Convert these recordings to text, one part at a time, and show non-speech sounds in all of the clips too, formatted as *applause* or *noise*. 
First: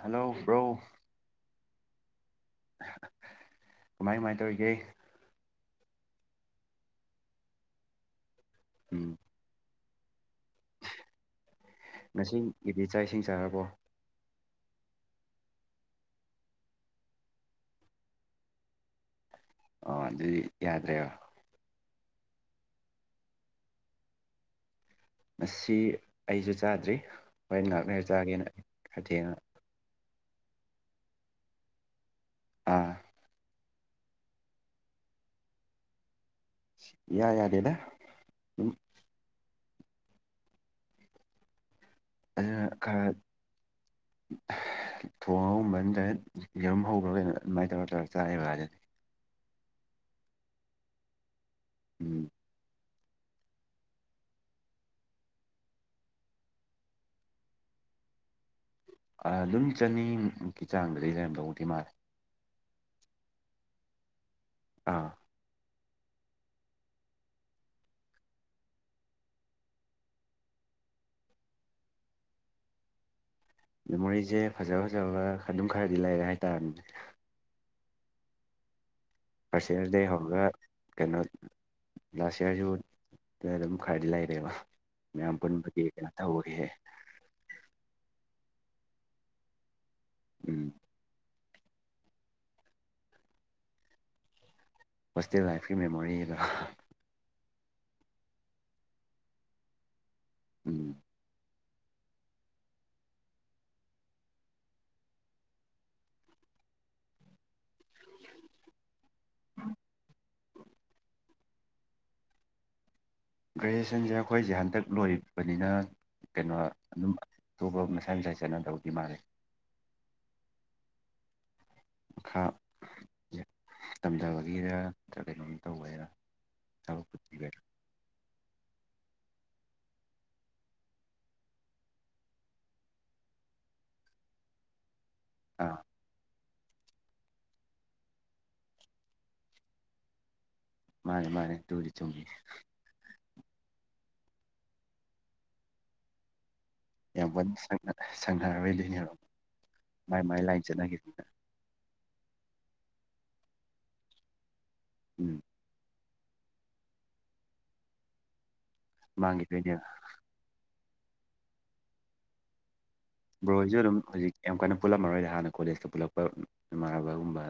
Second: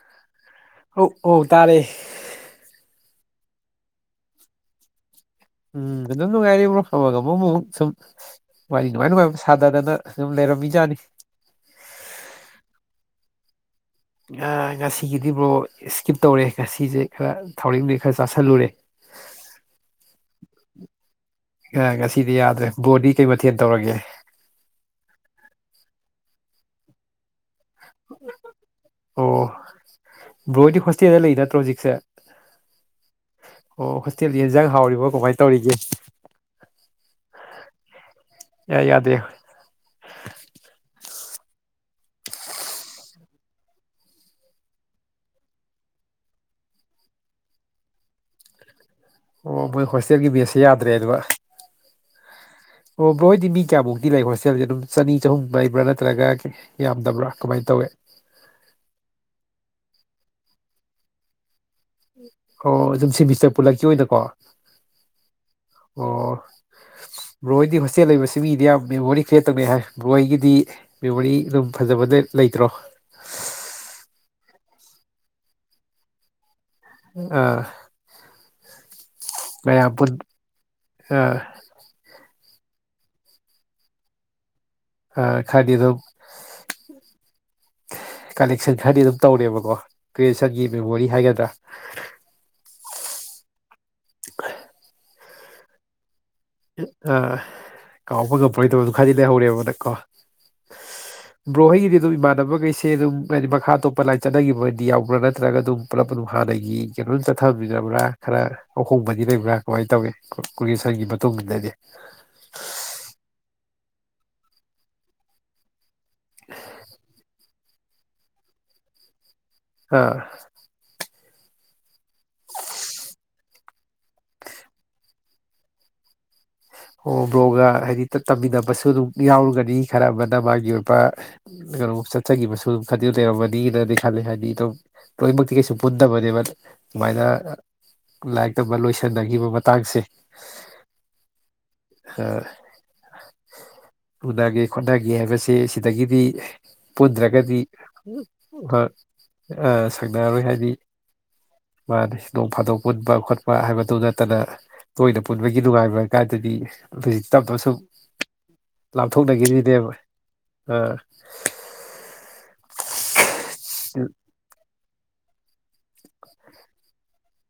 Hello bro ꯑꯧ ꯑꯧ ꯇꯥꯔꯦ ꯀꯃꯥꯏ ꯀꯃꯥꯏꯅ ꯇꯧꯔꯤꯒꯦ ꯎꯝ ꯑꯗꯨꯝ ꯅꯨꯡꯉꯥꯏꯔꯤꯕ꯭ꯔꯣ ꯑꯕ ꯑꯃꯨꯛ ꯑꯃꯨꯛ ꯁꯨꯝ ꯋꯥꯔꯤ ꯎꯝ ꯅꯨꯡꯉꯥꯏ ꯅꯨꯡꯉꯥꯏꯕ ꯊꯥꯗꯗꯅ ꯑꯗꯨꯝ ꯂꯩꯔꯝꯃꯤꯖꯥꯠꯅꯤ ꯉꯁꯤ ꯏꯗꯤ ꯆꯥꯛ ꯏꯁꯤꯡ ꯆꯥꯔꯕꯣ ꯉꯁꯤꯒꯤꯗꯤꯕ꯭ꯔꯣ ꯏꯁꯀꯤꯞ ꯇꯧꯔꯦ ꯉꯁꯤꯁꯦ ꯈꯔ ꯊꯥꯎꯔꯦꯛ ꯅꯨꯌꯦꯛ ꯈꯔ ꯆꯥꯥꯁꯜꯂꯨꯔꯦ ꯑ ꯑꯗꯨꯗꯤ ꯌꯥꯗ꯭ꯔꯦꯕ ꯑ ꯉꯁꯤꯗꯤ ꯌꯥꯗ꯭ꯔꯦ ꯕꯣꯗꯤ ꯀꯩ ꯃꯊꯦꯜ ꯇꯧꯔꯒꯦ ꯃꯁꯤ ꯑꯩꯁꯨ ꯆꯥꯗ꯭ꯔꯤ ꯍꯣꯔꯦꯟ ꯉꯥꯛꯍꯥꯛ ꯂꯩꯔ ꯆꯥꯒꯦꯅ ꯈꯔꯊꯦꯡꯅ ꯕ꯭ꯔꯣ ꯍꯣꯏꯗꯤ ꯍꯣꯁꯇꯦꯜꯗ ꯂꯩ ꯅꯠꯇ꯭ꯔꯣ ꯍꯧꯖꯤꯛꯁꯦ ꯑꯥ ꯑꯣ ꯍꯣꯁꯇꯦꯜꯗꯤ ꯌꯦꯟꯖꯥꯡ ꯍꯥꯎꯔꯤꯕꯣ ꯀꯃꯥꯏꯅ ꯇꯧꯔꯤꯒꯦ ꯢꯌꯥ ꯌꯥꯔ ꯗꯦꯗ ꯢꯌꯥ ꯌꯥꯗꯦ ꯑꯗꯨꯅ ꯈꯔ ꯊꯣꯡ ꯑꯒꯨꯝꯕ ꯑꯝꯗ ꯌꯦꯔꯨꯝ ꯍꯧꯕ꯭ꯔꯥ ꯀꯩꯅꯣ ꯑꯗꯨꯃꯥꯏꯅ ꯇꯧꯔꯒ ꯇꯧꯔꯒ ꯆꯥꯏꯑꯦꯕꯀꯗꯨꯗꯤ ꯑꯣ ꯃꯣꯏ ꯍꯣꯁꯇꯦꯜꯒꯤ ꯃꯦꯁꯁꯦ ꯌꯥꯗ꯭ꯔꯦ ꯑꯗꯨꯃꯛ ꯎꯝ ꯑꯣ ꯕ꯭ꯔ ꯍꯣꯏꯗꯤ ꯃꯤ ꯀꯌꯥꯃꯨꯛꯇꯤ ꯂꯩ ꯍꯣꯁꯇꯦꯜꯁꯦ ꯑꯗꯨꯝ ꯆꯅꯤ ꯆꯍꯨꯝ ꯂꯩꯕ꯭ꯔꯥ ꯅꯠꯇ꯭ꯔꯒ ꯌꯥꯝꯗꯕ꯭ꯔꯥ ꯀꯃꯥꯏꯅ ꯇꯧꯋꯤ ꯑ ꯑꯗꯨꯝ ꯆꯅꯤꯃꯨꯛꯀꯤ ꯆꯥꯡꯗꯗꯤ ꯂꯩꯔꯝ ꯇꯧꯗꯤ ꯃꯥꯜꯂꯦ ꯑꯣ ꯑꯗꯨꯝ ꯁꯤꯃꯤꯇꯔ ꯄꯨꯜꯂꯛꯀꯤ ꯑꯣꯏꯅꯀꯣ ꯑꯥ ꯑꯣ ꯕꯣꯔ ꯍꯣꯏꯗꯤ ꯍꯣꯁꯇꯦꯜ ꯂꯩꯕꯁꯤ ꯃꯤꯗꯤ ꯌꯥꯝ ꯃꯦꯃꯣꯔꯤ ꯀ꯭ꯔꯤꯌꯦꯠ ꯇꯧꯅꯩ ꯍꯥꯏ ꯕꯣꯏꯍꯣꯏꯒꯤꯗꯤ ꯃꯦꯃꯣꯔꯤ ꯑꯗꯨꯝ ꯐꯖꯕꯗ ꯂꯩꯇ꯭ꯔꯣ ꯃꯦꯃꯣꯔꯤꯁꯦ ꯐꯖ ꯐꯖꯕ ꯑꯗꯨꯝ ꯈꯔꯗꯤ ꯂꯩꯔꯦ ꯍꯥꯏꯇꯥꯔꯅꯦ ꯑ ꯄꯥꯔꯁꯦꯟꯗꯒꯤ ꯄꯨꯟ ꯍꯧꯔꯒ ꯀꯩꯅꯣ ꯑꯥ ꯂꯥꯁ ꯏꯌꯥꯔ ꯁꯤꯕꯎ ꯑꯗꯨꯝ ꯈꯔꯏꯗꯤ ꯂꯩꯔꯦꯕ ꯑ ꯃꯌꯥꯝ ꯈꯔꯗꯤ ꯄꯨꯟꯕꯒꯤ ꯑꯗꯨꯝ ꯀꯩꯅꯣ ꯇꯧꯈꯤꯍꯦ ꯀꯂꯦꯛꯁꯟ ꯈꯔꯗꯤ ꯑꯗꯨꯝ ꯇꯧꯔꯦꯕꯀꯣ ꯎꯝ ꯀ꯭ꯔꯤꯌꯦꯁꯟꯒꯤ ꯃꯦꯃꯣꯔꯤ ꯍꯥꯏꯒꯗ꯭ꯔꯥ ꯍꯣꯁꯇꯦꯜ ꯂꯥꯏꯐꯀꯤ ꯃꯦꯃꯣꯔꯤ ꯑꯗꯣ ꯑ ꯀꯥꯎꯕ ꯉꯝꯃꯔꯣꯏꯗꯕ ꯑꯗꯨꯝ ꯈꯔꯗꯤ ꯂꯩ ꯍꯧꯔꯦꯕꯅ ꯀꯣ ꯎꯝ ꯕ꯭ꯔꯣꯍꯣꯏꯒꯤꯗꯤ ꯑꯗꯨꯝ ꯏꯃꯥꯟꯅꯕꯈꯩꯁꯦ ꯑꯗꯨꯝ ꯍꯥꯏꯗꯤ ꯃꯈꯥ ꯑꯣꯞꯄ ꯂꯥꯏꯔꯤꯛ ꯆꯠꯅꯈꯤꯕꯗꯤ ꯌꯥꯎꯕ꯭ꯔꯥ ꯅꯠꯇ꯭ꯔꯒ ꯑꯗꯨꯝ ꯄꯨꯜꯂꯞ ꯑꯗꯨꯝ ꯍꯥꯟꯅꯒꯤ ꯀꯩꯅꯣꯝ ꯆꯠꯊꯕꯤꯕ꯭ꯔꯥ ꯈꯔ ꯑꯍꯣꯡꯕꯗꯤ ꯂꯩꯕ꯭ꯔꯥ ꯀꯃꯥꯏꯅ ꯇꯧꯏ ꯀꯨꯁꯟꯒꯤ ꯇꯨꯝꯗꯒꯤ ꯒ꯭ꯔꯦꯖꯨꯌꯦꯁꯟꯁꯦ ꯑꯩꯈꯣꯏꯁꯦ ꯍꯟꯗꯛ ꯂꯣꯏꯕꯅꯤꯅ ꯀꯩꯅꯣ ꯑꯗꯨꯝ ꯑꯇꯣꯞꯄ ꯃꯁꯥꯏ ꯃꯁꯥꯏ ꯆꯠꯅꯗꯧꯗꯤ ꯃꯥꯜꯂꯦ ꯑꯥ ꯃꯈꯥ ꯇꯝꯊꯕꯒꯤꯔ ꯅꯠꯇ꯭ꯔꯒ ꯀꯩꯅꯣꯝ ꯇꯧꯕꯒꯤꯔ ꯑꯣ ꯕ꯭ꯔꯣꯒ ꯍꯥꯏꯗꯤ ꯇ ꯇꯝꯃꯤꯟꯅꯕꯁꯨ ꯑꯗꯨꯝ ꯌꯥꯎꯔꯒꯅꯤ ꯈꯔ ꯑꯃꯅ ꯃꯥꯒꯤ ꯑꯣꯏꯕ ꯀꯩꯅꯣꯝ ꯆꯠꯆꯒꯤꯈꯤꯕꯁꯨ ꯑꯗꯨꯝ ꯈꯗꯤ ꯂꯩꯔꯝꯃꯅꯤꯅꯗꯤ ꯈꯜꯂꯤ ꯍꯥꯏꯗꯤ ꯑꯗꯨꯝ ꯂꯣꯏꯅꯃꯛꯇꯤ ꯀꯩꯁꯨ ꯑꯥ ꯄꯨꯟ ꯐꯠꯇꯕꯅꯦꯕ ꯁꯨꯃꯥꯏꯅ ꯂꯥꯏꯔꯤꯛ ꯇꯝꯕ ꯂꯣꯏꯁꯟꯅꯈꯤꯕ ꯃꯇꯥꯡꯁꯦ ꯃꯥꯅꯦ ꯃꯥꯅꯦ ꯑꯗꯨꯕꯨꯗꯤ ꯆꯨꯝꯃꯤ ꯎꯅꯒꯦ ꯈꯣꯠꯅꯒꯦ ꯍꯥꯏꯕꯁꯦ ꯁꯤꯗꯒꯤꯗꯤ ꯌꯥꯝ ꯀꯟꯅ ꯄꯨꯟꯗ꯭ꯔꯒꯗꯤ ꯁꯪꯅꯔꯣꯏꯗꯣꯏꯅꯦꯕ ꯑꯥ ꯃꯥꯏ ꯃꯥꯏ ꯁꯥꯡꯅꯔꯔꯣꯏ ꯂꯥꯏꯟ ꯍꯥꯏꯗꯤ ꯆꯠꯅꯈꯤꯕꯅꯤꯅ ꯃꯥꯅꯤ ꯅꫭꯡ ꯐꯥꯗꯣꯛ ꯄꯨꯟꯕ ꯈꯣꯠꯄ ꯍꯥꯏꯕꯗꯨ ꯅꯠꯇꯅ ꯇꯣꯏꯅ ꯎꯝ ꯄꯨꯟꯕꯒꯤ ꯅꯨꯡꯉꯥꯏꯕ ꯀꯥꯏꯗꯗꯤ ꯍꯧꯖꯤꯛ ꯇꯥꯞ ꯇꯥꯞꯅ ꯁꯨꯝ ꯃꯥꯡꯈꯤꯗꯣꯏꯅꯦꯕ ꯂꯥꯞꯊꯣꯛꯅꯈꯤꯔꯤꯅꯦꯕ ꯍꯥꯢꯗꯤ ꯕ꯭ꯔꯣꯁꯨ ꯑꯗꯨꯝ ꯍꯧꯖꯤꯛ ꯌꯥꯝ ꯀꯟꯅ ꯄꯨꯜꯂꯝꯃꯔꯣꯏꯗ ꯍꯥꯟꯅ ꯀꯣꯂꯦꯖꯇ ꯄꯨꯜꯂꯛꯄ ꯅꯃꯥꯟꯅꯕꯒꯨꯝꯕ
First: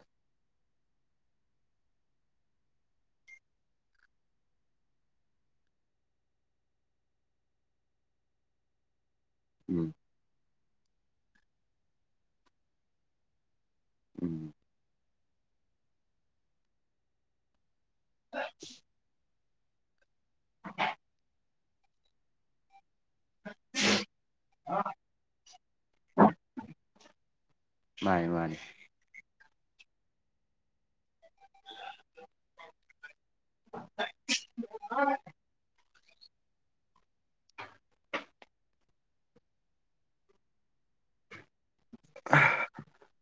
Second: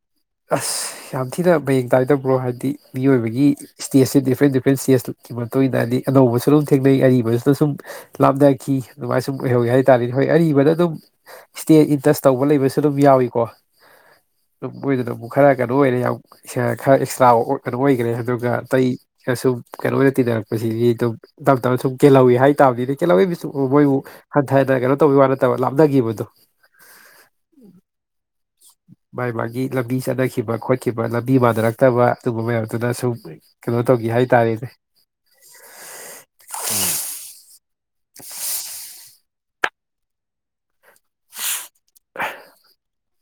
ꯑꯁ ꯌꯥꯝ ꯊꯤꯅ ꯃꯌꯦꯡ ꯇꯥꯏꯗ ꯕ꯭ꯔꯣ ꯍꯥꯏꯕꯗꯤ ꯃꯤꯑꯣꯏꯕꯒꯤ ꯏꯁꯇꯦꯖꯁꯤ ꯗꯤꯐ꯭ꯔꯦꯟ ꯗꯤꯐ꯭ꯔꯦꯟ ꯏꯁꯇꯦꯖꯀꯤ ꯃꯇꯨꯡ ꯏꯟꯅ ꯍꯥꯏꯗꯤ ꯑꯅꯧꯕꯁꯨ ꯑꯗꯨꯝ ꯊꯦꯡꯅꯩ ꯑꯔꯤꯕꯁꯨꯅ ꯁꯨꯝ ꯂꯥꯞꯅꯈꯤ ꯑꯗꯨꯃꯥꯏꯅ ꯁꯨꯝ ꯑꯣꯏꯍꯧꯋꯦ ꯎꯝ ꯍꯥꯏꯇꯥꯥꯔꯦꯗꯤ ꯍꯣꯏ ꯑꯔꯤꯕꯗ ꯑꯗꯨꯝ ꯏꯁꯇꯦꯖ ꯏꯟꯇꯔꯁ ꯇꯧꯕ ꯂꯩꯕꯁꯨ ꯑꯗꯨꯝ ꯌꯥꯎꯏꯀꯣ ꯎꯝ ꯑꯗꯨꯝ ꯃꯣꯏꯗꯨꯅ ꯑꯃꯨꯛ ꯈꯔ ꯀꯩꯅꯣ ꯑꯣꯏꯔꯦ ꯌꯥꯝ ꯈꯔ ꯑꯦꯛꯁꯇ꯭ꯔꯥ ꯀꯩꯅꯣ ꯑꯣꯏꯈ꯭ꯔꯦ ꯑꯗꯨꯒ ꯑꯇꯩꯅ ꯁꯨꯝ ꯀꯩꯅꯣ ꯑꯣꯏꯅ ꯇꯤꯟꯅꯔꯛꯄꯁꯤꯗꯤ ꯑꯗꯨꯝ ꯇꯥꯞ ꯇꯥꯞꯅ ꯁꯨꯝ ꯀꯦꯜꯍꯧꯋꯤ ꯍꯥꯏ ꯇꯥꯕꯅꯤꯅꯦ ꯀꯦꯜꯍꯧꯋꯤ ꯃꯤꯟꯁ ꯃꯣꯏꯕꯨ ꯍꯟꯊꯅ ꯀꯩꯅꯣ ꯇꯧꯕꯒꯤ ꯋꯥ ꯅꯠꯇꯕ ꯂꯥꯞꯅꯈꯤꯕꯗꯨ ꯃꯥꯅꯤ ꯃꯥꯅꯤ ꯃꯥꯒꯤ ꯃꯥꯒꯤ ꯂꯝꯕꯤ ꯆꯠꯅꯈꯤꯕ ꯈꯣꯠꯈꯤꯕ ꯂꯝꯕꯤ ꯃꯥꯟꯅꯔꯛꯇꯕ ꯑꯗꯨꯒꯨꯝꯝꯕ ꯃꯌꯥꯝꯗꯨꯅ ꯁꯨꯝ ꯀꯩꯅꯣ ꯇꯧꯒꯦ ꯍꯥꯏꯇꯥꯔꯦꯅꯦ ꯎꯝ *inaudible* *inaudible* *inaudible*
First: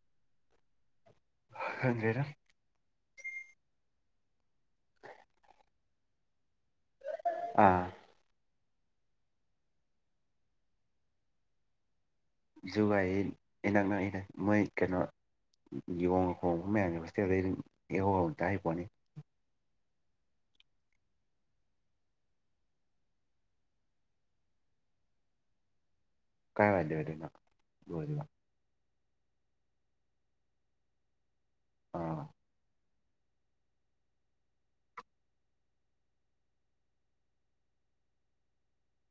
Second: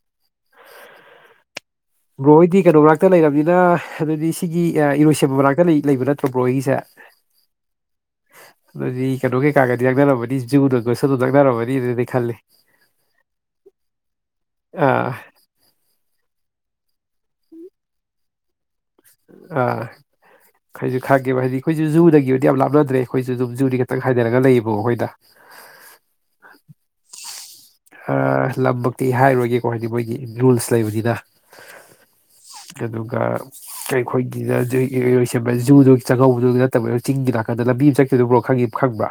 ꯈꯪꯗ꯭ꯔꯦꯗ ꯕ꯭ꯔꯣ ꯍꯣꯏꯗꯤ ꯀꯩꯅꯣ ꯃꯅꯥꯛꯇ ꯂꯩꯔꯕꯅꯤꯅ ꯑꯗꯨꯗꯤ ꯁꯤꯒꯤ ꯏꯔꯣꯏꯁꯦꯝꯕ ꯃꯅꯥꯛꯇ ꯂꯩꯕ ꯅꯠꯇ꯭ꯔꯣ ꯕ꯭ꯔꯣ ꯍꯣꯏꯒꯤꯁꯦ ꯑꯥ ꯑꯗꯨꯗꯤ ꯀꯩꯅꯣ ꯀꯩꯀꯥꯒꯗꯤ ꯅꯥꯛꯅꯔꯝꯃꯅꯤ ꯖꯨ ꯀꯥꯁꯨ ꯅꯛꯅꯔꯝꯃꯅꯤ ꯈꯜꯂꯦ ꯖꯨ ꯍꯥꯢꯁꯤ ꯏꯅꯛ ꯅꯛꯏꯗ ꯃꯣꯏ ꯀꯩꯅꯣ ꯑꯥ ꯌꯣꯡꯒ ꯈꯣꯡꯉꯥꯛꯕ ꯃꯌꯥꯝꯁꯦ ꯍꯣꯢꯇꯦꯟ ꯗꯩ ꯑꯗꯨꯝ ꯢꯍꯣ ꯍꯣꯅ ꯑꯗꯨꯝ ꯇꯥꯔꯤꯄꯣꯠꯅꯤ ꯑꯥ ꯑꯩꯁꯨ ꯈꯪꯉꯦꯕ ꯍꯥꯏꯗꯤ ꯑꯩꯈꯣꯏꯁꯨ ꯖꯨꯗꯒꯤꯕꯨꯗꯤ ꯌꯥꯝ ꯂꯥꯞꯅꯗ꯭ꯔꯦ ꯑꯩꯈꯣꯏꯁꯨ ꯑꯗꯨꯝ ꯖꯨꯗꯒꯤ ꯈꯤꯇꯪ ꯍꯥꯏꯗꯔꯒ ꯂꯩꯌꯦꯕ ꯑꯩꯈꯣꯏꯅ *inaudible* ꯑꯣꯏꯗꯣꯏꯅꯣ ꯍꯥ ꯑꯣꯏꯗꯣꯏꯕ ꯂꯥꯝꯃꯛ ꯇꯤ ꯍꯥꯏꯔꯣꯏꯒꯦꯀꯣ ꯍꯥꯏꯗꯤ ꯃꯣꯏꯒꯤ ꯔꯨꯜꯁ ꯂꯩꯕꯅꯤꯅ ꯑꯥ ꯑꯗꯨꯗꯨꯒ ꯑꯩꯈꯣꯏꯒꯤꯗꯔ ꯢꯔꯣꯢꯁꯦꯝꯕ ꯖꯨꯗꯒꯤ ꯆꯥꯛꯉꯧꯕꯗꯨ ꯅꯠꯇꯕ ꯆꯤꯡꯒꯤ ꯅꯥꯀꯟꯗ ꯂꯝꯕꯤ ꯑꯃ ꯆꯥꯠ *unintelligible* ꯈꯪꯗꯤ ꯈꯪꯕ꯭ꯔꯥ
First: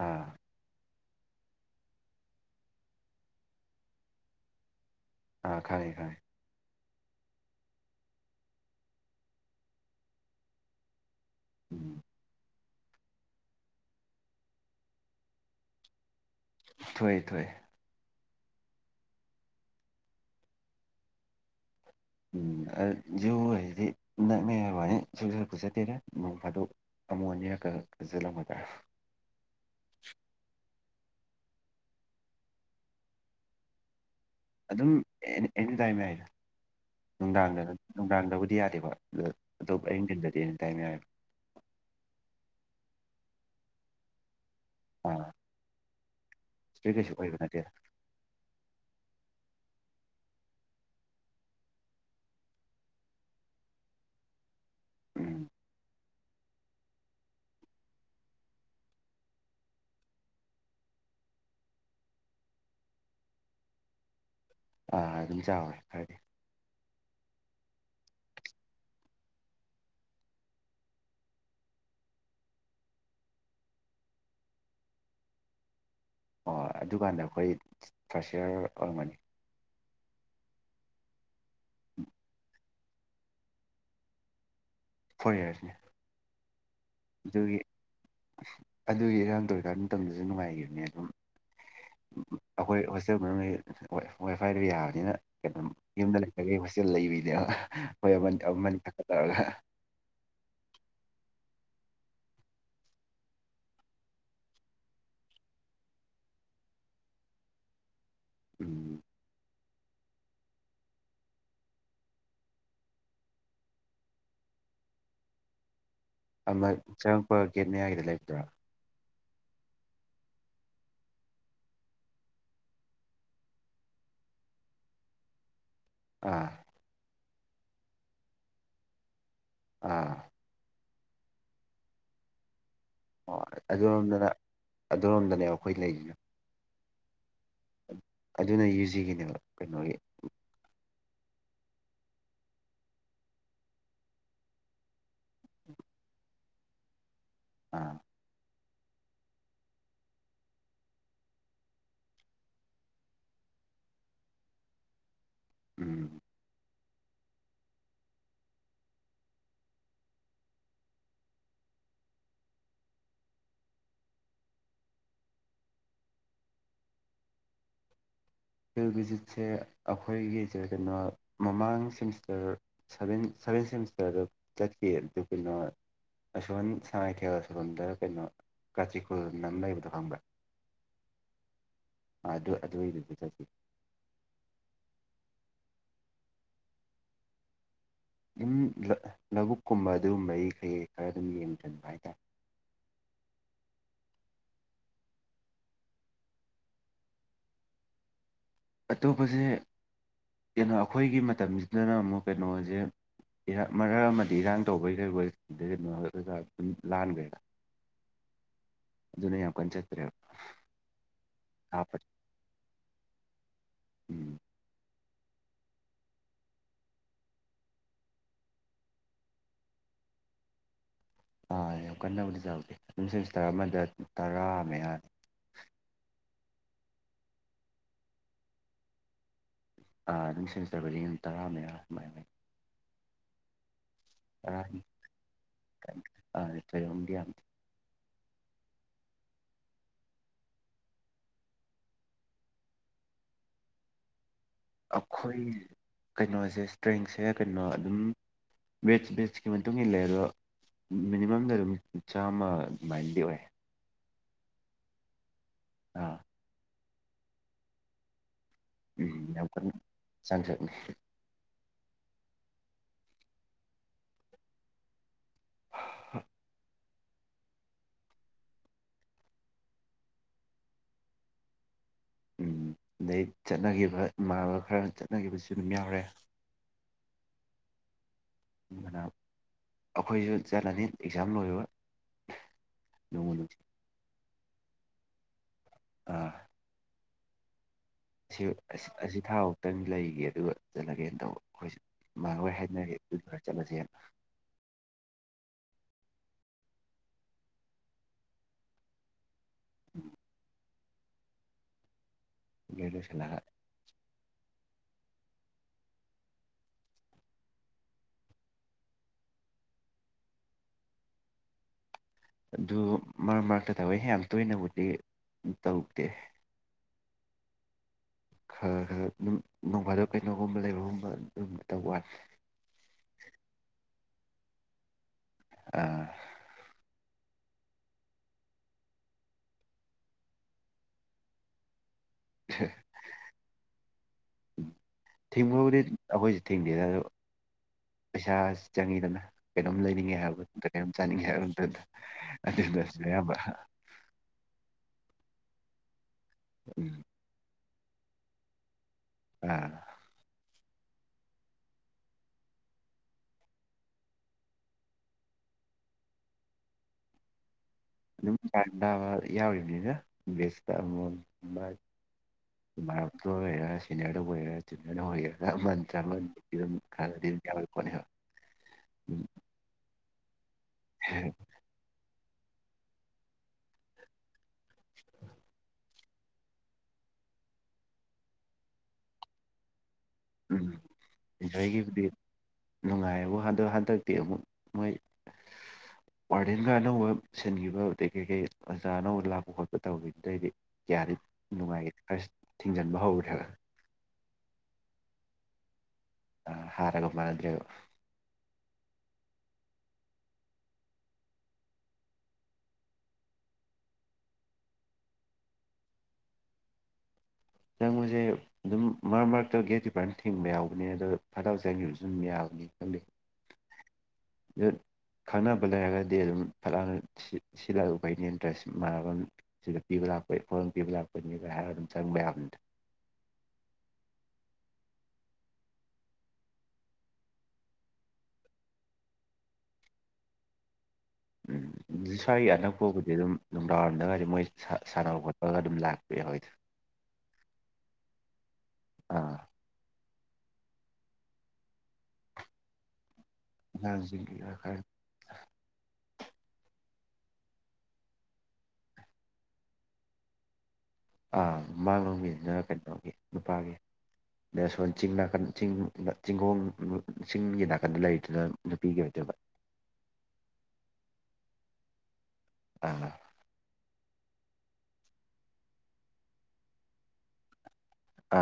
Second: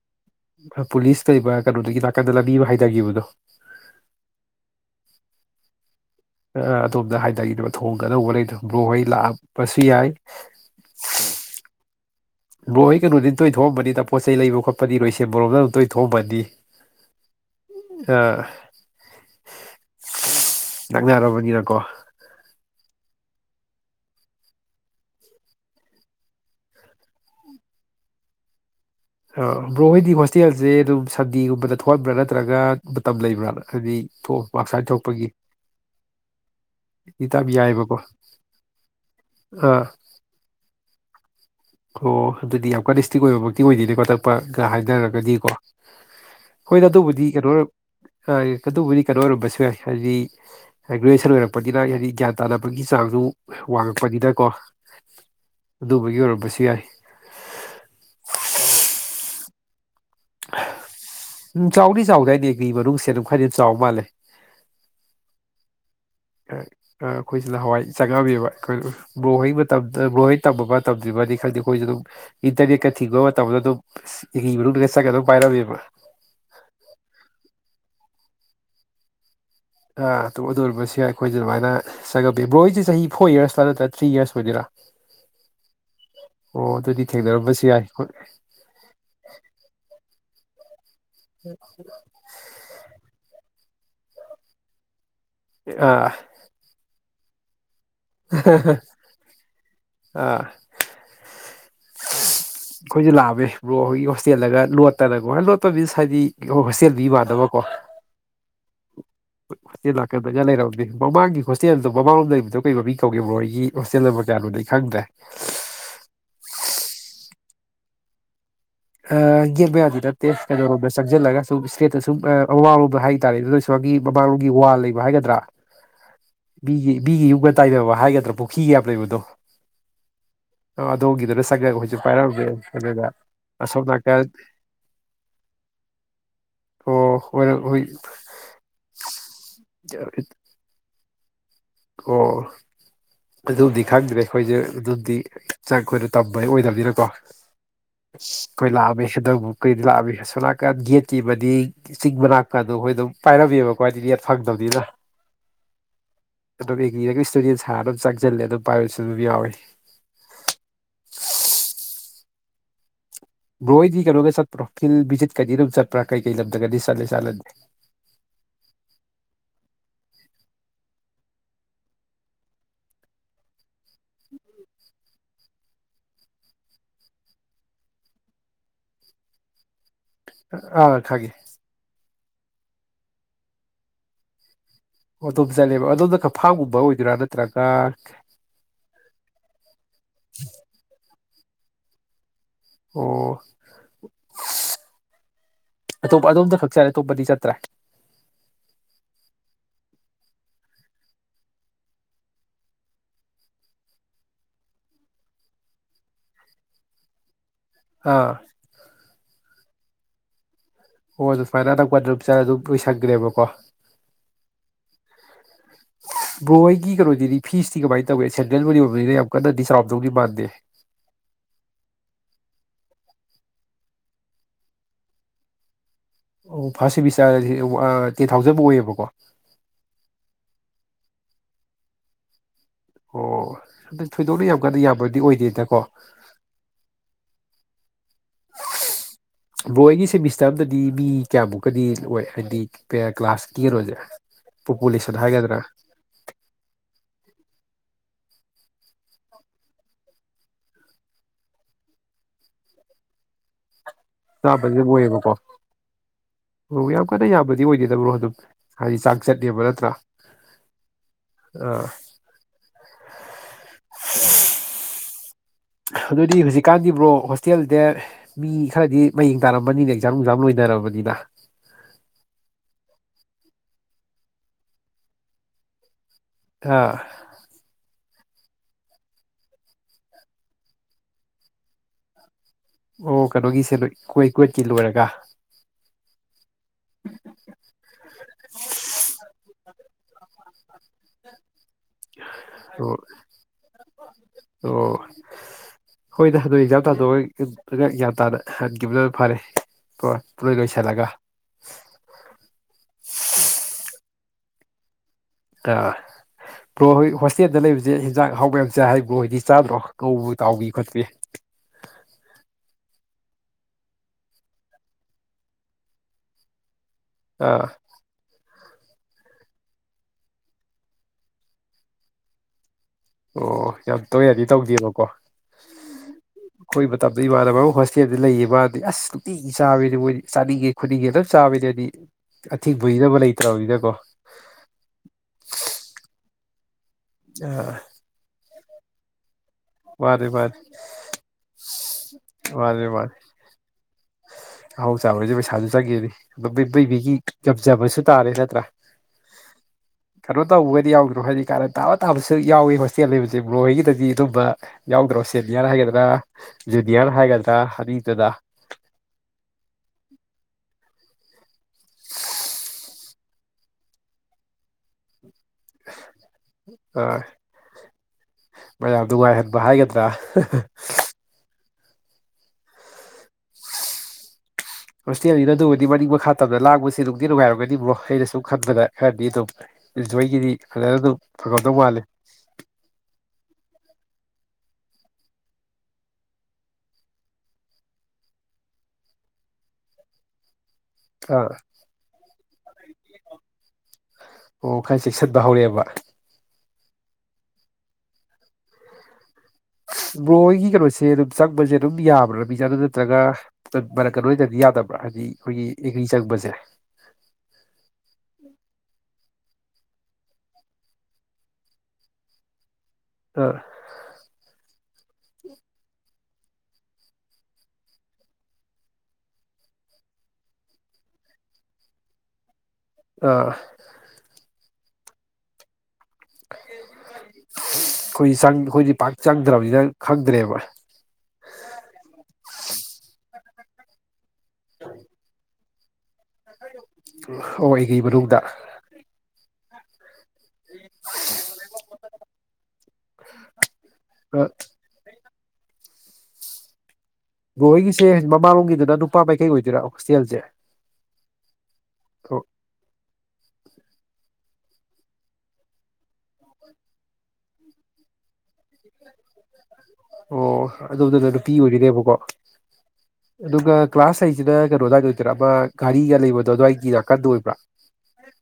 ꯑꯥ ꯄꯨꯂꯤꯁ ꯂꯩꯕ ꯀꯩꯅꯣꯗꯒꯤ ꯅꯥꯀꯟꯗ ꯂꯝꯕꯤ ꯑꯃ ꯍꯥꯏꯗꯈꯤꯕꯗꯣ ꯑꯥ ꯈꯪꯉꯦ ꯈꯪꯉꯦ ꯑꯗꯣꯝꯗ ꯍꯥꯏꯗꯈꯤꯗꯨꯢꯕ ꯊꯣꯡꯒ ꯑꯅꯧꯕ ꯂꯩꯕ ꯕ꯭ꯔꯣꯍꯣꯏ ꯂꯥꯛꯑꯕꯁꯨ ꯌꯥꯏ ꯎꯝ ꯕ꯭ꯔꯣ ꯍꯣꯏ ꯀꯩꯅꯣꯗꯤ ꯇꯣꯏ ꯊꯣꯛꯑꯝꯕꯅꯤꯗ ꯄꯣꯠ ꯆꯩ ꯂꯩꯕ ꯈꯣꯠꯄꯅꯤ ꯏꯔꯣꯢꯁꯦꯝꯕꯔꯣꯝꯗ ꯑꯗꯨꯝ ꯇꯣꯏ ꯊꯣꯛꯑꯝꯃꯅꯤ ꯊꯣꯛꯑꯦ ꯊꯣꯛꯑꯦ ꯍꯣꯏ ꯅꯛꯅꯔꯕꯅꯤꯅꯀꯣ ꯎꯝ ꯑ ꯖꯤꯎ ꯍꯥꯏꯖꯤꯗꯤ ꯅꯛꯅꯩ ꯍꯥꯏꯕꯋꯥꯅꯦ ꯁꯨꯛꯆꯠꯄꯨ ꯆꯠꯇꯦꯗ ꯅꯣꯡ ꯐꯗꯣꯛ ꯑꯃꯨꯛ ꯑꯅꯤꯔꯛꯀꯥ ꯖꯠꯂꯝꯃꯗ꯭ꯔ ꯑ ꯕ ꯭ꯔꯣ ꯍꯣꯏꯗꯤ ꯍꯣꯁꯇꯦꯜꯁꯦ ꯑꯗꯨꯝ ꯁꯟꯗꯦꯒꯨꯝꯕꯗ ꯊꯣꯛꯍꯟꯕ꯭ꯔꯥ ꯅꯠꯇ꯭ꯔꯒ ꯃꯇꯝ ꯂꯩꯕ꯭ꯔꯥꯕ ꯍꯥꯏꯗꯤ ꯊꯣ ꯑꯗꯨꯝ ꯑꯦ ꯑꯦꯅꯤ ꯇꯥꯏꯝ ꯌꯥꯏꯗ ꯏꯇꯥꯝ ꯅꯨꯡꯗꯥꯡꯗ ꯌꯥꯏꯑꯕꯀꯣ ꯅꯨꯡꯗꯥꯡꯗꯕꯨꯗꯤ ꯌꯥꯗꯦꯕ ꯑꯗꯣ ꯑꯥ ꯑꯇꯣꯞꯄ ꯑꯌꯨꯛ ꯅꯨꯡꯊꯤꯟꯗꯗꯤ ꯑꯦꯅꯤ ꯇꯥꯏꯝ ꯌꯥꯏꯕ ꯑꯣ ꯑꯗꯨꯗꯤ ꯌꯥꯝ ꯀꯟꯅ ꯗꯤ ꯏꯁꯇꯤꯛ ꯑꯣꯏꯕ ꯃꯛꯇꯤ ꯑꯣꯏꯗꯦꯅꯦꯀꯣ ꯇꯛꯄꯒ ꯑꯥ ꯍꯥꯏꯅꯔꯒꯗꯤꯀꯣ ꯍꯣꯏꯗ ꯏꯁꯇ꯭ꯔꯤꯛ ꯀꯩꯁꯨ ꯑꯗꯨꯕꯨꯗꯤ ꯑꯣꯏꯕ ꯀꯩꯅꯣ ꯅꯠꯇꯦꯗ ꯑ ꯑꯗꯨꯕꯨꯗꯤ ꯀꯩꯅꯣ ꯑꯣꯏꯔꯝꯕꯁꯨ ꯌꯥꯏ ꯍꯥꯏꯗꯤ ꯒ꯭ꯔꯦꯖꯨꯑꯌꯦꯁꯟ ꯑꯣꯏꯔꯛꯄꯅꯤꯅ ꯍꯥꯏꯗꯤ ꯒ꯭ꯌꯥꯟ ꯇꯥꯅꯕꯒꯤ ꯆꯥꯡꯁꯨ ꯋꯥꯡꯉꯛꯄꯅꯤꯅꯀꯣ ꯎꯝ ꯑꯗꯨꯕꯨꯒꯤ ꯑꯣꯏꯔꯝꯕꯁꯨ ꯌꯥꯏ ꯎꯝ ꯆꯥꯎꯗꯤ ꯆꯥꯎꯗꯥꯏꯅꯦꯒꯤ ꯃꯅꯨꯡꯁꯦ ꯑꯗꯨꯝ ꯈꯔꯗꯤ ꯑꯗꯨꯝ ꯆꯥꯎ ꯃꯥꯜꯂꯦ ꯑꯥ ꯑꯗꯨꯝ ꯆꯥꯎꯔꯦ ꯈꯔꯗꯤ ꯍꯥ ꯍꯥ ꯑꯩꯈꯣꯏꯁꯨ ꯅꯍꯋꯥꯏ ꯆꯪꯉꯛꯑꯃꯃꯦꯕꯥ ꯑꯩꯈꯣꯏ ꯕꯣꯍꯩ ꯃꯇꯝꯗ ꯕꯣꯍꯩ ꯇꯝꯕ ꯃꯇꯝꯗꯨꯃꯗꯤ ꯈꯪꯗꯦ ꯑꯩꯈꯣꯏꯁꯨ ꯗꯨꯝ ꯏꯟꯇꯔꯅꯦꯠꯀ ꯊꯤꯡꯕ ꯃꯇꯝꯗ ꯑꯗꯨꯝ ꯏꯤꯒꯤ ꯃꯅꯨꯡꯗꯒ ꯆꯪꯉꯥꯒ ꯑꯗꯨꯝ ꯄꯥꯏꯔꯝꯃꯦꯕ ꯍꯣꯌ ꯑꯗꯨꯀꯥꯟꯗ ꯑꯩꯈꯣꯏ ꯐꯥꯔꯁ ꯏꯌꯔ ꯑꯣꯏꯔꯝꯒꯅꯤ ꯑꯥ ꯇꯧꯒꯗꯧꯔꯤꯕꯁꯦ ꯑꯩꯈꯣꯏꯁꯦ ꯗꯨꯃꯥꯏꯅ ꯆꯪꯉꯕꯗꯤ ꯕꯣꯏ ꯁꯦ ꯆꯍꯤ ꯐꯣꯔ ꯏꯌꯔꯁꯇꯥ ꯅꯠꯇ꯭ꯔ ꯊ꯭ꯔꯤ ꯏꯌꯔꯁ ꯑꯣꯏꯗꯣꯏꯔꯥ? ꯐꯣꯔ ꯏꯌꯔꯁꯅꯦ꯫ ꯑꯣ ꯑꯗꯨꯗꯤ ꯑꯗꯨꯒꯤ ꯊꯦꯡꯅꯔꯝꯕꯁꯨ ꯌꯥꯏ ꯍꯣꯏ ꯑꯗꯨꯒꯤ ꯏꯔꯥꯡ ꯇꯧꯔꯤꯀꯥꯟ ꯃꯇꯝꯗꯨꯁꯨ ꯅꯨꯡꯉꯥꯏꯈꯤꯕꯅꯦ ꯑꯗꯨꯝ ꯎꯝ ꯑꯩꯈꯣꯏ ꯍꯣꯁꯇꯦꯜ ꯃꯅꯨꯡꯗ ꯋꯥꯏ ꯐꯥꯏꯗ ꯌꯥꯕꯅꯤꯅ ꯀꯝ ꯑꯥ ꯌꯨꯝꯗ ꯂꯩ ꯑꯗꯩꯩ ꯍꯣꯁꯇꯦꯜ ꯂꯩꯕꯤꯅꯦꯕ ꯈꯣꯏ ꯑꯃꯅꯤ ꯑꯃꯅꯤ ꯊꯛꯇ ꯇꯧꯔꯒ ꯑꯥ *inaudible* ꯑꯩꯈꯣꯏꯁꯨ ꯂꯥꯛꯑꯝꯃꯦ ꯕ꯭ꯔꯣ ꯍꯣꯏꯒꯤ ꯍꯣꯁꯇꯦꯜꯗꯒ ꯂꯣꯠꯇꯅꯀꯣ ꯂꯣꯠꯄ ꯃꯤꯟꯁ ꯍꯥꯏꯗꯤ ꯍꯣꯁꯇꯦꯜꯗꯨꯏ ꯃꯥꯟꯅꯕꯀꯣ ꯎꯝ ꯍꯣꯇꯦꯜ ꯅꯥꯀꯟꯗꯒ ꯂꯩꯔꯝꯃꯤ ꯃꯃꯥꯡꯒꯤ ꯍꯣꯁꯇꯦꯜꯗꯣ ꯃꯃꯥꯡꯂꯣꯝ ꯂꯩꯕꯗꯣ ꯀꯩ ꯃꯃꯤꯡ ꯀꯧꯒꯦ ꯕ꯭ꯔꯣ ꯍꯣꯏꯒꯤ ꯍꯣꯁꯇꯦꯜ ꯅꯝꯕꯔ ꯀꯌꯥꯅꯣ ꯗꯨꯗꯤ ꯈꯪꯗ꯭ꯔꯦ ꯑꯃ ꯆꯪꯉꯛꯄ ꯒꯦꯠ ꯃꯌꯥꯒꯤꯗ ꯂꯩꯕꯗꯨꯔꯣ ꯑ ꯒꯦꯠ ꯃꯌꯥꯗꯤ ꯅꯠꯇꯦ ꯀꯩꯅꯣꯔꯣꯝꯗ ꯆꯪꯁꯤꯜꯂꯒ ꯁꯨꯝ ꯏꯁꯇꯦꯠꯇ ꯁꯨꯝ ꯑ ꯑꯋꯥꯡꯔꯣꯝꯗ ꯍꯥꯏ ꯇꯥꯔꯦ ꯑꯗꯨ ꯇꯣꯒꯤ ꯃꯃꯥꯡꯂꯣꯝꯒꯤ ꯋꯥꯜ ꯂꯩꯕ ꯍꯥꯏꯒꯗ꯭ꯔꯥ ꯑꯥ ꯃꯤꯒꯤ ꯃꯤꯒꯤ ꯌꯨꯝꯒ ꯇꯥꯏꯅꯕ ꯍꯥꯏꯒꯗ꯭ꯔꯥ ꯄꯨꯈ꯭ꯔꯤ ꯌꯥꯝ ꯂꯩꯕꯗꯣ ꯑꯥ ꯑ ꯑꯗꯣꯝꯒꯤꯗꯨꯅ ꯆꯪꯉꯒ ꯍꯧꯖꯤꯛ ꯄꯥꯏꯔꯝꯃꯦ ꯑꯗꯨꯒ ꯑꯣ ꯑꯁꯣꯝ ꯑꯗꯨꯔꯣꯝꯗꯅ ꯅꯥꯀꯟ ꯑꯗꯨꯔꯣꯝꯗꯅꯦꯕ ꯑꯩꯈꯣꯏ ꯂꯩꯔꯤꯖꯦ ꯑꯣ ꯈꯣꯏꯅ__ ꯑ ꯑꯗꯨꯅ ꯌꯨ ꯖꯤꯒꯤꯅꯦꯕ ꯀꯩꯅꯣꯒꯤ ꯑꯣ ꯑꯗꯨꯕꯨꯗꯤ ꯈꯪꯗ꯭ꯔꯦ ꯑꯩꯈꯣꯏꯁꯨ ꯑꯗꯨꯗꯤ ꯆꯪꯈꯣꯏꯅ ꯇꯝ__ ꯕ ꯑꯣꯏꯗꯕꯅꯤꯅꯀꯣ ꯑꯥ ꯏꯁ ꯑꯩꯈꯣꯏ ꯂꯥꯛꯑꯝꯃꯤ ꯍꯟꯗꯛꯃꯨꯛ ꯈꯣꯏ ꯂꯥꯛꯑꯝꯃꯤ ꯑꯁꯣꯝꯅꯥꯛꯀꯟ ꯒꯦꯠꯀꯤ ꯃꯅꯤꯡ ꯆꯤꯡ ꯃꯅꯥꯛꯀꯥꯗꯨ ꯑꯩꯈꯣꯏ ꯑꯗꯨꯝ ꯄꯥꯏꯔꯝꯃꯦꯕꯀꯣ ꯍꯥꯏꯗꯤ ꯅꯦꯠ ꯐꯪꯗꯕꯅꯤꯅ ꯎꯝ ꯑꯗꯨꯒ *unintelligible* ꯁ꯭ꯇꯨꯗꯤꯟ ꯁꯥꯔ ꯑꯗꯨꯝ ꯆꯪꯖꯤꯜꯂꯦ ꯑꯗꯨꯝ ꯄꯥꯏꯕꯁꯨ ꯗꯨꯝ ꯌꯥꯎꯋꯤ ꯕ꯭ꯔꯣ ꯍꯣꯏꯗꯤ ꯀꯩꯅꯣꯒ ꯆꯠꯄ꯭ꯔꯣ ꯐꯤꯜ ꯚꯤꯖꯤꯠ ꯀꯗꯤ ꯑꯗꯨꯝ ꯆꯠꯄ꯭ꯔꯥ ꯀꯩ ꯀꯩ ꯂꯝꯗꯒꯗꯤ ꯆꯠꯂꯤ ꯆꯠꯂꯗꯤ ꯐꯤꯜ ꯚꯤꯖꯤꯠꯁꯦ ꯑꯩꯈꯣꯏꯒꯤꯖ‌ꯦ ꯀꯩꯅꯣ ꯃꯃꯥꯡ ꯁꯦꯃꯤꯁꯇꯔ ꯁꯚꯦꯟ ꯁꯚꯦꯟ ꯁꯦꯃꯤꯁꯇꯔꯗ ꯆꯠꯈꯤ ꯑꯗꯨ ꯀꯩꯅ‌ꯣ ꯑꯁꯣꯟ ꯁꯉꯥꯏꯊꯦꯜ ꯑꯁꯣꯔꯣꯝꯗ ꯀꯩꯅꯣ ꯀꯥꯆꯤ ꯈꯨꯨꯜꯅ ꯑꯃ ꯂꯩꯕꯗꯣ ꯈꯪꯕ꯭ꯔ ꯑꯥ ꯈꯪꯉꯦ ꯑ ꯑꯗꯨ ꯑꯗꯨꯏꯗꯨꯗ ꯆꯠꯈꯤ ꯑꯣ ꯑꯗꯣꯝ ꯆꯠꯂꯦꯕ ꯑꯗꯣꯝꯗꯀꯥ ꯐꯥ꯭ꯔꯝꯒꯨꯝꯕ ꯑꯣꯏꯗꯣꯏꯔꯥ ꯅꯠꯇ꯭ꯔꯒ ꯎꯝ ꯂ ꯂꯧꯕꯨꯛꯀꯨꯝꯕ ꯑꯗꯨꯒꯨꯝꯕꯩ ꯀꯩꯀꯩ ꯈꯔ ꯑꯗꯨꯝ ꯌꯦꯡꯖꯟꯕ ꯍꯥꯏꯇꯥꯏ ꯑꯣ *unintelligible* ꯑꯇꯣꯞꯄ ꯑꯗꯣꯝꯗ ꯈꯛ ꯆꯠꯂꯦ ꯑꯇꯣꯞꯄꯗꯤ ꯆꯠꯇ꯭ꯔꯦ ꯑꯇꯣꯞꯄꯁꯦ ꯀꯩꯅꯣ ꯑꯩꯈꯣꯏꯒꯤ ꯃꯇꯝꯖꯤꯗꯅ ꯑꯃꯨꯛ ꯀꯩꯅꯣꯖ‌ꯦ ꯏꯔꯥ ꯃꯔꯛ ꯑꯃꯗꯤ ꯏꯔꯥꯡ ꯇꯧꯕꯩ ꯀꯩꯕꯣꯏ *unintelligible* ꯑꯗꯨꯝ ꯂꯥꯟꯒ꯭ꯔꯦ ꯑꯥ ꯑꯗꯨꯅ ꯌꯥꯝ ꯀꯟ ꯆꯠꯇ꯭ꯔꯦꯕ ꯑꯣ ꯑꯗꯨ ꯁ꯭ꯋꯥꯏꯅ ꯍꯥꯞꯄ ꯑꯅꯛꯄ ꯗꯨꯝ ꯆꯠꯂ ꯑꯗꯨꯝ ꯂꯣꯏꯁꯟꯒ꯭ꯔꯦꯕꯀꯣ ꯎꯝ ꯕ꯭ꯔꯣ ꯍꯣꯏꯒꯤ ꯀꯩꯅꯣꯗꯗꯤ ꯐꯤꯁꯇꯤ ꯀꯃꯥꯏꯟ ꯇꯧꯒꯦ ꯁꯦꯟꯇ꯭ꯔꯦꯜ ꯕꯨꯗꯤ ꯑꯣꯏꯕꯅꯤꯅ ꯌꯥꯝ ꯀꯟꯅꯗꯤ ꯆꯥꯎꯔꯝꯗꯧꯗꯤ ꯃꯥꯟꯗꯦ ꯑꯥ ꯌꯥꯝ ꯀꯟꯅꯕꯨꯗꯤ ꯆꯥꯎꯗꯦ ꯑꯗꯨꯝ ꯁꯦꯃꯦꯁꯇꯔ ꯑꯃꯗ ꯇꯔꯥ ꯃꯌꯥ ꯑꯣ ꯐꯥ꯭ꯔꯁ ꯁꯦꯃꯤꯁꯇꯔꯒꯖꯤ ꯑꯥ ꯇꯦꯟ ꯊꯥꯎꯖꯟ ꯃꯨꯛ ꯑꯣꯏꯌꯦꯕꯀꯣ ꯑ ꯑꯗꯨꯝ ꯁꯦꯃꯤꯁꯇꯔ ꯈꯨꯗꯤꯡ ꯇꯔꯥ ꯃꯌꯥꯥ ꯑꯗꯨꯃꯥꯏ ꯑꯣꯏ ꯑꯣ ꯑꯗꯣ ꯊꯣꯏꯗꯣꯛꯅ ꯌꯥꯝ ꯇꯔꯥ ꯀꯟꯅ ꯌꯥꯝꯕꯗꯤ ꯑꯣꯏꯗꯦꯗꯥꯀꯣ ꯑꯥ ꯊꯣꯏꯗꯣꯛꯅꯗꯤ ꯌꯥꯝꯗꯦ *inaudible* ꯕ꯭ꯔꯣ ꯍꯣꯏꯒꯤ ꯁꯦꯃꯤꯁꯇꯔ ꯑꯝꯗꯗꯤ ꯃꯤ ꯀꯌꯥꯃꯨꯛꯀꯗꯤ ꯑꯣꯏ ꯍꯥꯏꯗꯤ ꯄꯦꯌꯥ ꯀ꯭ꯂꯥꯁꯀꯤ ꯀꯩꯅꯣꯖꯦ ꯑꯩꯈꯣꯏ ꯀꯩꯅꯣꯖ‌ꯦ ꯏꯁꯇ꯭ꯔꯦꯡꯁꯦ ꯀꯩꯅꯣ ꯑꯗꯨꯝ ꯕꯦꯆ ꯕꯦꯆꯀꯤ ꯃꯇꯨꯡ ꯏꯜꯂꯦ ꯑꯗꯣ ꯃꯤꯅꯤꯃꯝꯗ ꯑꯗꯨꯝ ꯆꯥꯝꯃ ꯑꯗꯨꯃꯥꯏꯅꯗꯤ ꯑꯣꯏ ꯆꯥꯝꯃꯁꯦ ꯑꯝ ꯑꯣꯏꯕꯀꯣ ꯑꯥ ꯑꯣ ꯌꯥꯝ ꯀꯟꯅ ꯌꯥꯝꯕꯗꯤ ꯑꯣꯏꯗꯦꯗ ꯕ꯭ꯔꯣ ꯑꯗꯨꯝ ꯍꯥꯏꯗꯤ ꯎꯝ ꯌꯥꯝ ꯆꯥꯡꯆꯠꯅꯦꯕ ꯀꯟꯅ ꯅꯠꯇ꯭ꯔꯥ ꯆꯥꯡꯆꯠꯅꯤ ꯑꯥ ꯑꯗꯨꯗꯤ ꯍꯨꯖꯤꯛꯀꯥꯟꯗꯤ ꯕ꯭ꯔꯣ ꯍ‌ꯣꯁ ꯇꯦꯜꯗ ꯃꯤ ꯈꯔꯗꯤ ꯃꯌꯦꯡ ꯇꯥꯔꯝꯃꯅꯤꯅꯦ ꯑꯦꯛꯖꯥꯝ ꯅꯨꯡꯖꯥꯝ ꯂꯣꯏꯅꯔꯕꯅꯤꯅ ꯎꯝ ꯑꯗꯩ ꯆꯠꯅꯒꯤꯕ ꯏꯃꯥꯟꯅꯕ ꯈꯔ ꯆꯠꯅꯒꯤꯕꯁꯨ ꯑꯗꯨꯝ ꯌꯥꯎꯔꯦ ꯑꯥ ꯃꯤ ꯐꯟꯌꯥꯝ ꯑꯩꯈꯣꯏꯁꯨ ꯆꯠꯂꯅꯤ ꯑꯦꯛꯖꯥꯝ ꯂꯣꯏꯕꯒ ꯑꯣ ꯅꯣꯡꯃ ꯅꯨꯡꯁꯤ ꯀꯩꯅꯣꯒꯤꯁꯦ ꯂꯣꯏ ꯀ꯭ꯨꯋꯦ ꯀ꯭ꯨꯋꯦꯠꯀꯤ ꯂꯣꯏꯔꯒ ꯑꯥ *unintelligible* ꯁꯤ ꯑꯁꯤ ꯑꯁꯤ ꯊꯥꯃꯨꯇꯪꯗꯤ ꯂꯩꯒꯤꯒꯦ ꯑꯗꯨꯒ ꯆꯠꯂꯒꯦꯅ ꯇꯧꯕ ꯑꯩꯈꯣꯏꯁꯨ ꯏꯃꯥꯟ ꯍ‌ꯣꯏ ꯑꯣ ꯍꯥꯏꯅꯔ‌ꯦ ꯑꯗꯨ ꯂ‌ꯣꯏꯔ ꯆꯠꯂꯁꯦꯟ ꯑꯣ ꯍꯣꯏꯗꯥ ꯑꯗꯨ ꯑꯦꯛꯖꯥꯝ ꯇꯥꯟꯗꯣꯛꯑ ꯒ *unintelligible* ꯒ꯭ꯌꯥꯟ ꯇꯥꯅ ꯍꯟꯈꯤꯝꯅꯥ ꯐꯔꯦ ꯄ꯭ꯔ‌ꯣꯇꯨ ꯂ‌ꯣꯏꯁꯜꯂꯒꯥ ꯂꯣꯏꯁꯜꯂꯛꯑ *inaudible* ꯕ꯭ꯔꯣ ꯍꯣꯏ ꯍꯣꯁꯇꯦꯜꯗ ꯂꯩꯕꯁꯦ ꯍꯦꯟꯖꯥꯡ ꯑꯍꯥꯎꯕ ꯌꯥꯝ ꯆꯥꯏ ꯍꯥꯏ ꯕ꯭ꯔꯣ ꯍꯣꯏꯗꯤ ꯆꯥꯗ꯭ꯔꯣ ꯉꯧꯕꯣ ꯇꯥꯎꯕꯤ ꯈꯣꯠꯄꯤ ꯑꯗꯨ ꯃꯔꯛ ꯃꯔꯛꯇ ꯇꯧꯋꯦꯍꯦ ꯌꯥꯝ ꯇꯣꯏꯅꯕꯨꯗꯤ ꯇꯧꯗꯦ ꯑꯥ ꯈꯔ ꯈꯔ ꯑꯗꯨꯝ ꯅꯣꯡꯐꯥꯗꯣꯛ ꯀꯩꯅꯣꯒꯨꯝꯕ ꯂꯩꯕꯒꯨꯝꯕ ꯑꯗꯨꯝ ꯇꯧꯕ ꯋꯥꯅꯦ ꯑꯣ ꯌꯥꯝ ꯇꯣꯏꯅꯗꯤ ꯇꯧꯗꯦꯕꯀꯣ ꯑꯥ ꯑꯩꯈꯣꯏ ꯃꯇꯝꯗ ꯏꯃꯥꯟꯅꯕꯃꯥ ꯍꯣꯁꯇꯦꯜꯗ ꯂꯩꯌꯦ ꯃꯥꯗꯤ ꯑꯁ ꯅꯨꯡꯇꯤ ꯆꯥꯕꯤꯅꯦ ꯃꯣꯏꯗꯤ ꯆꯥꯅꯤꯡꯉꯦ ꯈꯨꯗꯤꯡꯒꯤ ꯑꯗꯨꯝ ꯆꯥꯕꯤꯗꯨꯗꯤ ꯑꯊꯤꯡ ꯕꯤꯅꯕ ꯂꯩꯇ꯭ꯔꯥꯕꯅꯤꯅꯀꯣ ꯎꯝ ꯊꯤꯡꯕꯕꯨꯗꯤ ꯑꯩꯈꯣꯏꯁꯦ ꯊꯤꯡꯗꯦꯗ ꯑꯗꯣ ꯑꯥ ꯄꯩꯁꯥ ꯆꯪꯉꯤꯗꯅ ꯀꯩꯅꯣꯝ ꯂꯩꯅꯤꯡꯉꯦ ꯃꯥꯅꯦ ꯍꯥꯏꯕ ꯃꯥꯅꯦ ꯃꯇꯝꯗ ꯀꯩꯅꯣꯝ ꯆꯥꯅꯤꯡꯉꯦ ꯍꯥꯏꯕ ꯃꯇꯝꯗ ꯃꯥꯅꯦ ꯑꯗꯨꯗꯁꯨ ꯃꯥꯅꯦ ꯑꯌꯥꯝꯕ ꯑꯍꯥꯎ ꯆꯥꯕꯁꯦ ꯄꯩꯁꯥꯁꯨ *inaudible* ꯎꯝ ꯃꯤꯃꯤꯒꯤ ꯉꯝꯖꯕꯁꯨ ꯇꯥꯔꯦ ꯅꯠꯇ꯭ꯔꯥ ꯑꯥ ꯀꯩꯅꯣ ꯇꯧꯕꯒꯗꯤ ꯌꯥꯎꯗ꯭ꯔꯣ ꯍꯥꯏꯗꯤ ꯀꯥꯔꯟ ꯇꯥꯕ ꯇꯥꯕꯁꯨ ꯌꯥꯎꯏ ꯍꯣꯁꯇꯦꯜ ꯂꯩꯕꯁꯦ ꯕ꯭ꯔꯣ ꯍꯣꯏꯒꯤꯗꯗꯤ ꯑꯗꯨꯝꯕ ꯌꯥꯎꯗ꯭ꯔꯣ ꯁꯦꯅꯤꯌꯔ ꯍꯥꯏꯒꯗ꯭ꯔꯥ ꯖꯨꯅꯤꯌꯔ ꯍꯥꯏꯒꯗ꯭ꯔꯥ ꯍꯥꯏꯗꯤ ꯑꯗꯨꯝ ꯀꯥꯔꯟ ꯇꯥꯕ ꯌꯥꯎꯔꯤꯃꯤꯗ ꯕꯦꯁꯇ ꯑꯃꯝ ꯏꯃꯥꯟꯅꯞꯇꯥ ꯑꯣꯏꯒꯦꯔꯥ ꯁꯦꯅꯤꯌꯔꯗꯕꯨ ꯑꯣꯏꯒꯦꯔꯥ ꯖꯨꯅꯤꯌꯔꯗ ꯑꯣꯏꯒꯦꯔꯥ *inaudible* ꯑꯗꯨꯝ ꯑ ꯈꯔꯗꯤ ꯌꯥꯎꯔꯄꯅꯦꯕ ꯃꯌꯥꯝ ꯅꯨꯡꯉꯥꯏꯍꯟꯕ ꯍꯥꯏꯒꯗ꯭ꯔꯥ *unintelligible* ꯍꯣꯁꯇꯦꯜꯅꯤꯅ ꯑꯗꯨꯕꯨꯗꯤ ꯃꯅꯤꯡ ꯃꯈꯥ ꯇꯝꯅ ꯂꯥꯡꯕꯁꯤ ꯅꯨꯡꯗꯤ ꯅꯨꯡꯉꯥꯏꯔꯝꯒꯅꯤ ꯕ꯭ꯔꯣ ꯑꯩꯅ ꯁꯨꯝ ꯈꯟꯕꯗ ꯈꯔꯗꯤ ꯑꯗꯨꯝ ꯏꯟꯖꯣꯏꯒꯤꯗꯤ ꯎꯝ ꯐꯖꯅ ꯑꯗꯨꯝ ꯐꯪꯉꯝꯗꯧ ꯏꯟꯖꯣꯏꯒꯤꯕꯨꯗꯤ ꯃꯥꯜꯂꯤ ꯅꯨꯡꯉꯥꯏꯕꯨ ꯑꯟꯗꯨ ꯍꯟꯗꯛꯇꯤ ꯑꯃꯨꯛ ꯃꯣꯏ ꯋꯥꯔꯗꯦꯟꯒ ꯑꯅꯧꯕ ꯁꯤꯟꯈꯤꯕ ꯑꯗꯩ ꯀꯩ ꯀꯩ ꯑꯣꯖꯥ ꯑꯅꯧꯕ ꯂꯥꯛꯄ ꯈꯣꯠꯄ ꯇꯧꯋꯤ ꯑꯇꯩꯗꯤ ꯀꯌꯥꯗꯤ ꯑꯥ ꯅꯨꯡꯉꯥꯏꯒꯔꯦ ꯈꯔꯁ ꯊꯤꯡꯖꯤꯟꯕ ꯍꯧꯔꯦꯕ ꯑꯣ ꯈꯔꯥ ꯆꯦꯛꯁꯟꯕ ꯍꯧꯔꯛꯑꯦꯕ ꯑꯥ ꯍꯥꯟꯅꯒ ꯃꯥꯟꯅꯗ꯭ꯔꯦꯕ ꯕ꯭ꯔꯣ ꯍꯣꯏꯒꯤ ꯀꯩꯅꯣꯁꯦ ꯑꯗꯨꯝ ꯆꯪꯕꯁꯦ ꯑꯗꯨꯝ ꯌꯥꯕ꯭ꯔꯥ ꯃꯤꯁꯦ ꯑꯗꯨ ꯅꯠꯇ꯭ꯔꯥꯒ *inaudible* ꯅꯣꯏꯗꯗꯤ ꯌꯥꯗꯕ꯭ꯔꯥ ꯍꯥꯏꯕꯗꯤ ꯑꯩꯈꯣꯏꯒꯤ ꯑꯦꯒ꯭ꯔꯤ ꯆꯪꯕꯁꯦ ꯆꯪꯕꯖꯦ ꯑꯗꯨꯝ ꯃꯔꯛ ꯃꯔꯛꯇ ꯒꯦꯠ ꯀꯤꯄꯔꯅ ꯊꯤꯡꯕ ꯌꯥꯎꯕꯅꯦ ꯑꯗꯣ ꯐꯠꯂꯥꯎ ꯆꯥꯒꯤꯕꯁꯨ ꯑꯗꯨꯝ ꯌꯥꯕꯅꯤ ꯈꯪꯗꯦ ꯑꯥ *unintelligible* ꯈꯪꯅꯕ ꯂꯩꯔꯒꯗꯤ ꯑꯗꯨꯝ ꯐꯠꯂꯥꯎꯅ ꯁꯤꯜ ꯁꯤꯜꯂꯛꯂꯨꯕꯩꯅꯦ ꯏꯟꯇ꯭ꯔꯦꯁ ꯃꯥꯟꯅꯕꯝ ꯁꯤꯗ ꯄꯤꯕ ꯂꯥꯛꯄ ꯄꯣꯠꯑꯝ ꯄꯤꯕ ꯂꯥꯛꯄꯅꯤꯒ ꯍꯥꯏꯔꯒ ꯑꯗꯨꯝ ꯆꯪꯕ ꯌꯥꯕꯅꯤꯗ ꯑꯥ ꯑꯩꯈꯣꯏꯗꯤ ꯆꯪ ꯑꯩꯈꯣꯏꯗꯤ ꯄꯥꯛ ꯆꯪꯗ꯭ꯔꯝꯅꯤꯅ ꯈꯪꯗ꯭ꯔꯦꯕ ꯎꯝ ꯁ꯭ꯋꯥꯏꯒꯤ ꯑꯅꯛꯄꯕꯨꯗꯤ ꯑꯗꯨꯝ ꯅꯨꯡꯗꯥꯡꯔꯝꯗꯒꯗꯤ ꯃꯣꯏ ꯁꯥꯟꯅꯕ ꯈꯣꯠꯄꯒ ꯑꯗꯨꯝ ꯂꯥꯛꯄ ꯌꯥꯎꯋꯤꯗ ꯅꯣꯏꯒꯤ ꯃꯅꯨꯡꯗ ꯑꯥ ꯉꯥꯡꯖꯤꯡ *unintelligible* ꯕ꯭ꯔꯣ ꯍꯣꯏꯒꯤꯁꯦ ꯃꯃꯥꯡꯂꯣꯝꯒꯤꯗꯨꯅ ꯅꯨꯄꯥ ꯃꯥꯏꯀꯩ ꯑꯣꯏꯗꯣꯏꯔꯥ ꯍꯣꯁꯇꯦꯜꯖꯦ ꯑꯥ ꯃꯥꯡꯂꯣꯝꯒꯤꯖꯤꯅ ꯀꯩꯅꯣꯒꯤ ꯅꯨꯄꯥꯒꯤ ꯑꯗꯩ ꯑꯁꯣꯝ ꯆꯤꯡ ꯅꯥꯀꯟ ꯆꯤꯡ ꯆꯤꯡꯒꯣꯡ ꯆꯤꯡꯒꯤ ꯅꯥꯀꯟꯗ ꯂꯩꯔꯤꯗꯨꯅ ꯅꯨꯄꯤꯒꯤ ꯑꯣꯏꯗꯣꯏꯕ ꯑꯣ ꯑꯗꯣꯝꯗꯅ ꯅꯨꯄꯤ ꯑꯣꯏꯗꯣꯏꯅꯦꯕꯀꯣ *unintelligible* ꯑꯗꯨꯒ ꯀ꯭ꯂꯥꯁ ꯂꯩꯁꯤꯅ ꯀꯩꯅꯣꯗꯥꯏꯗ ꯑꯣꯏꯗꯣꯏꯔꯥ ꯑꯃ ꯘꯥꯔꯤꯒ ꯂꯩꯕꯗꯣ ꯑꯗꯨꯋꯥꯏꯒꯤ ꯅꯀꯟꯗꯥ ꯑꯣꯏꯕ꯭ꯔꯥ ꯑꯥ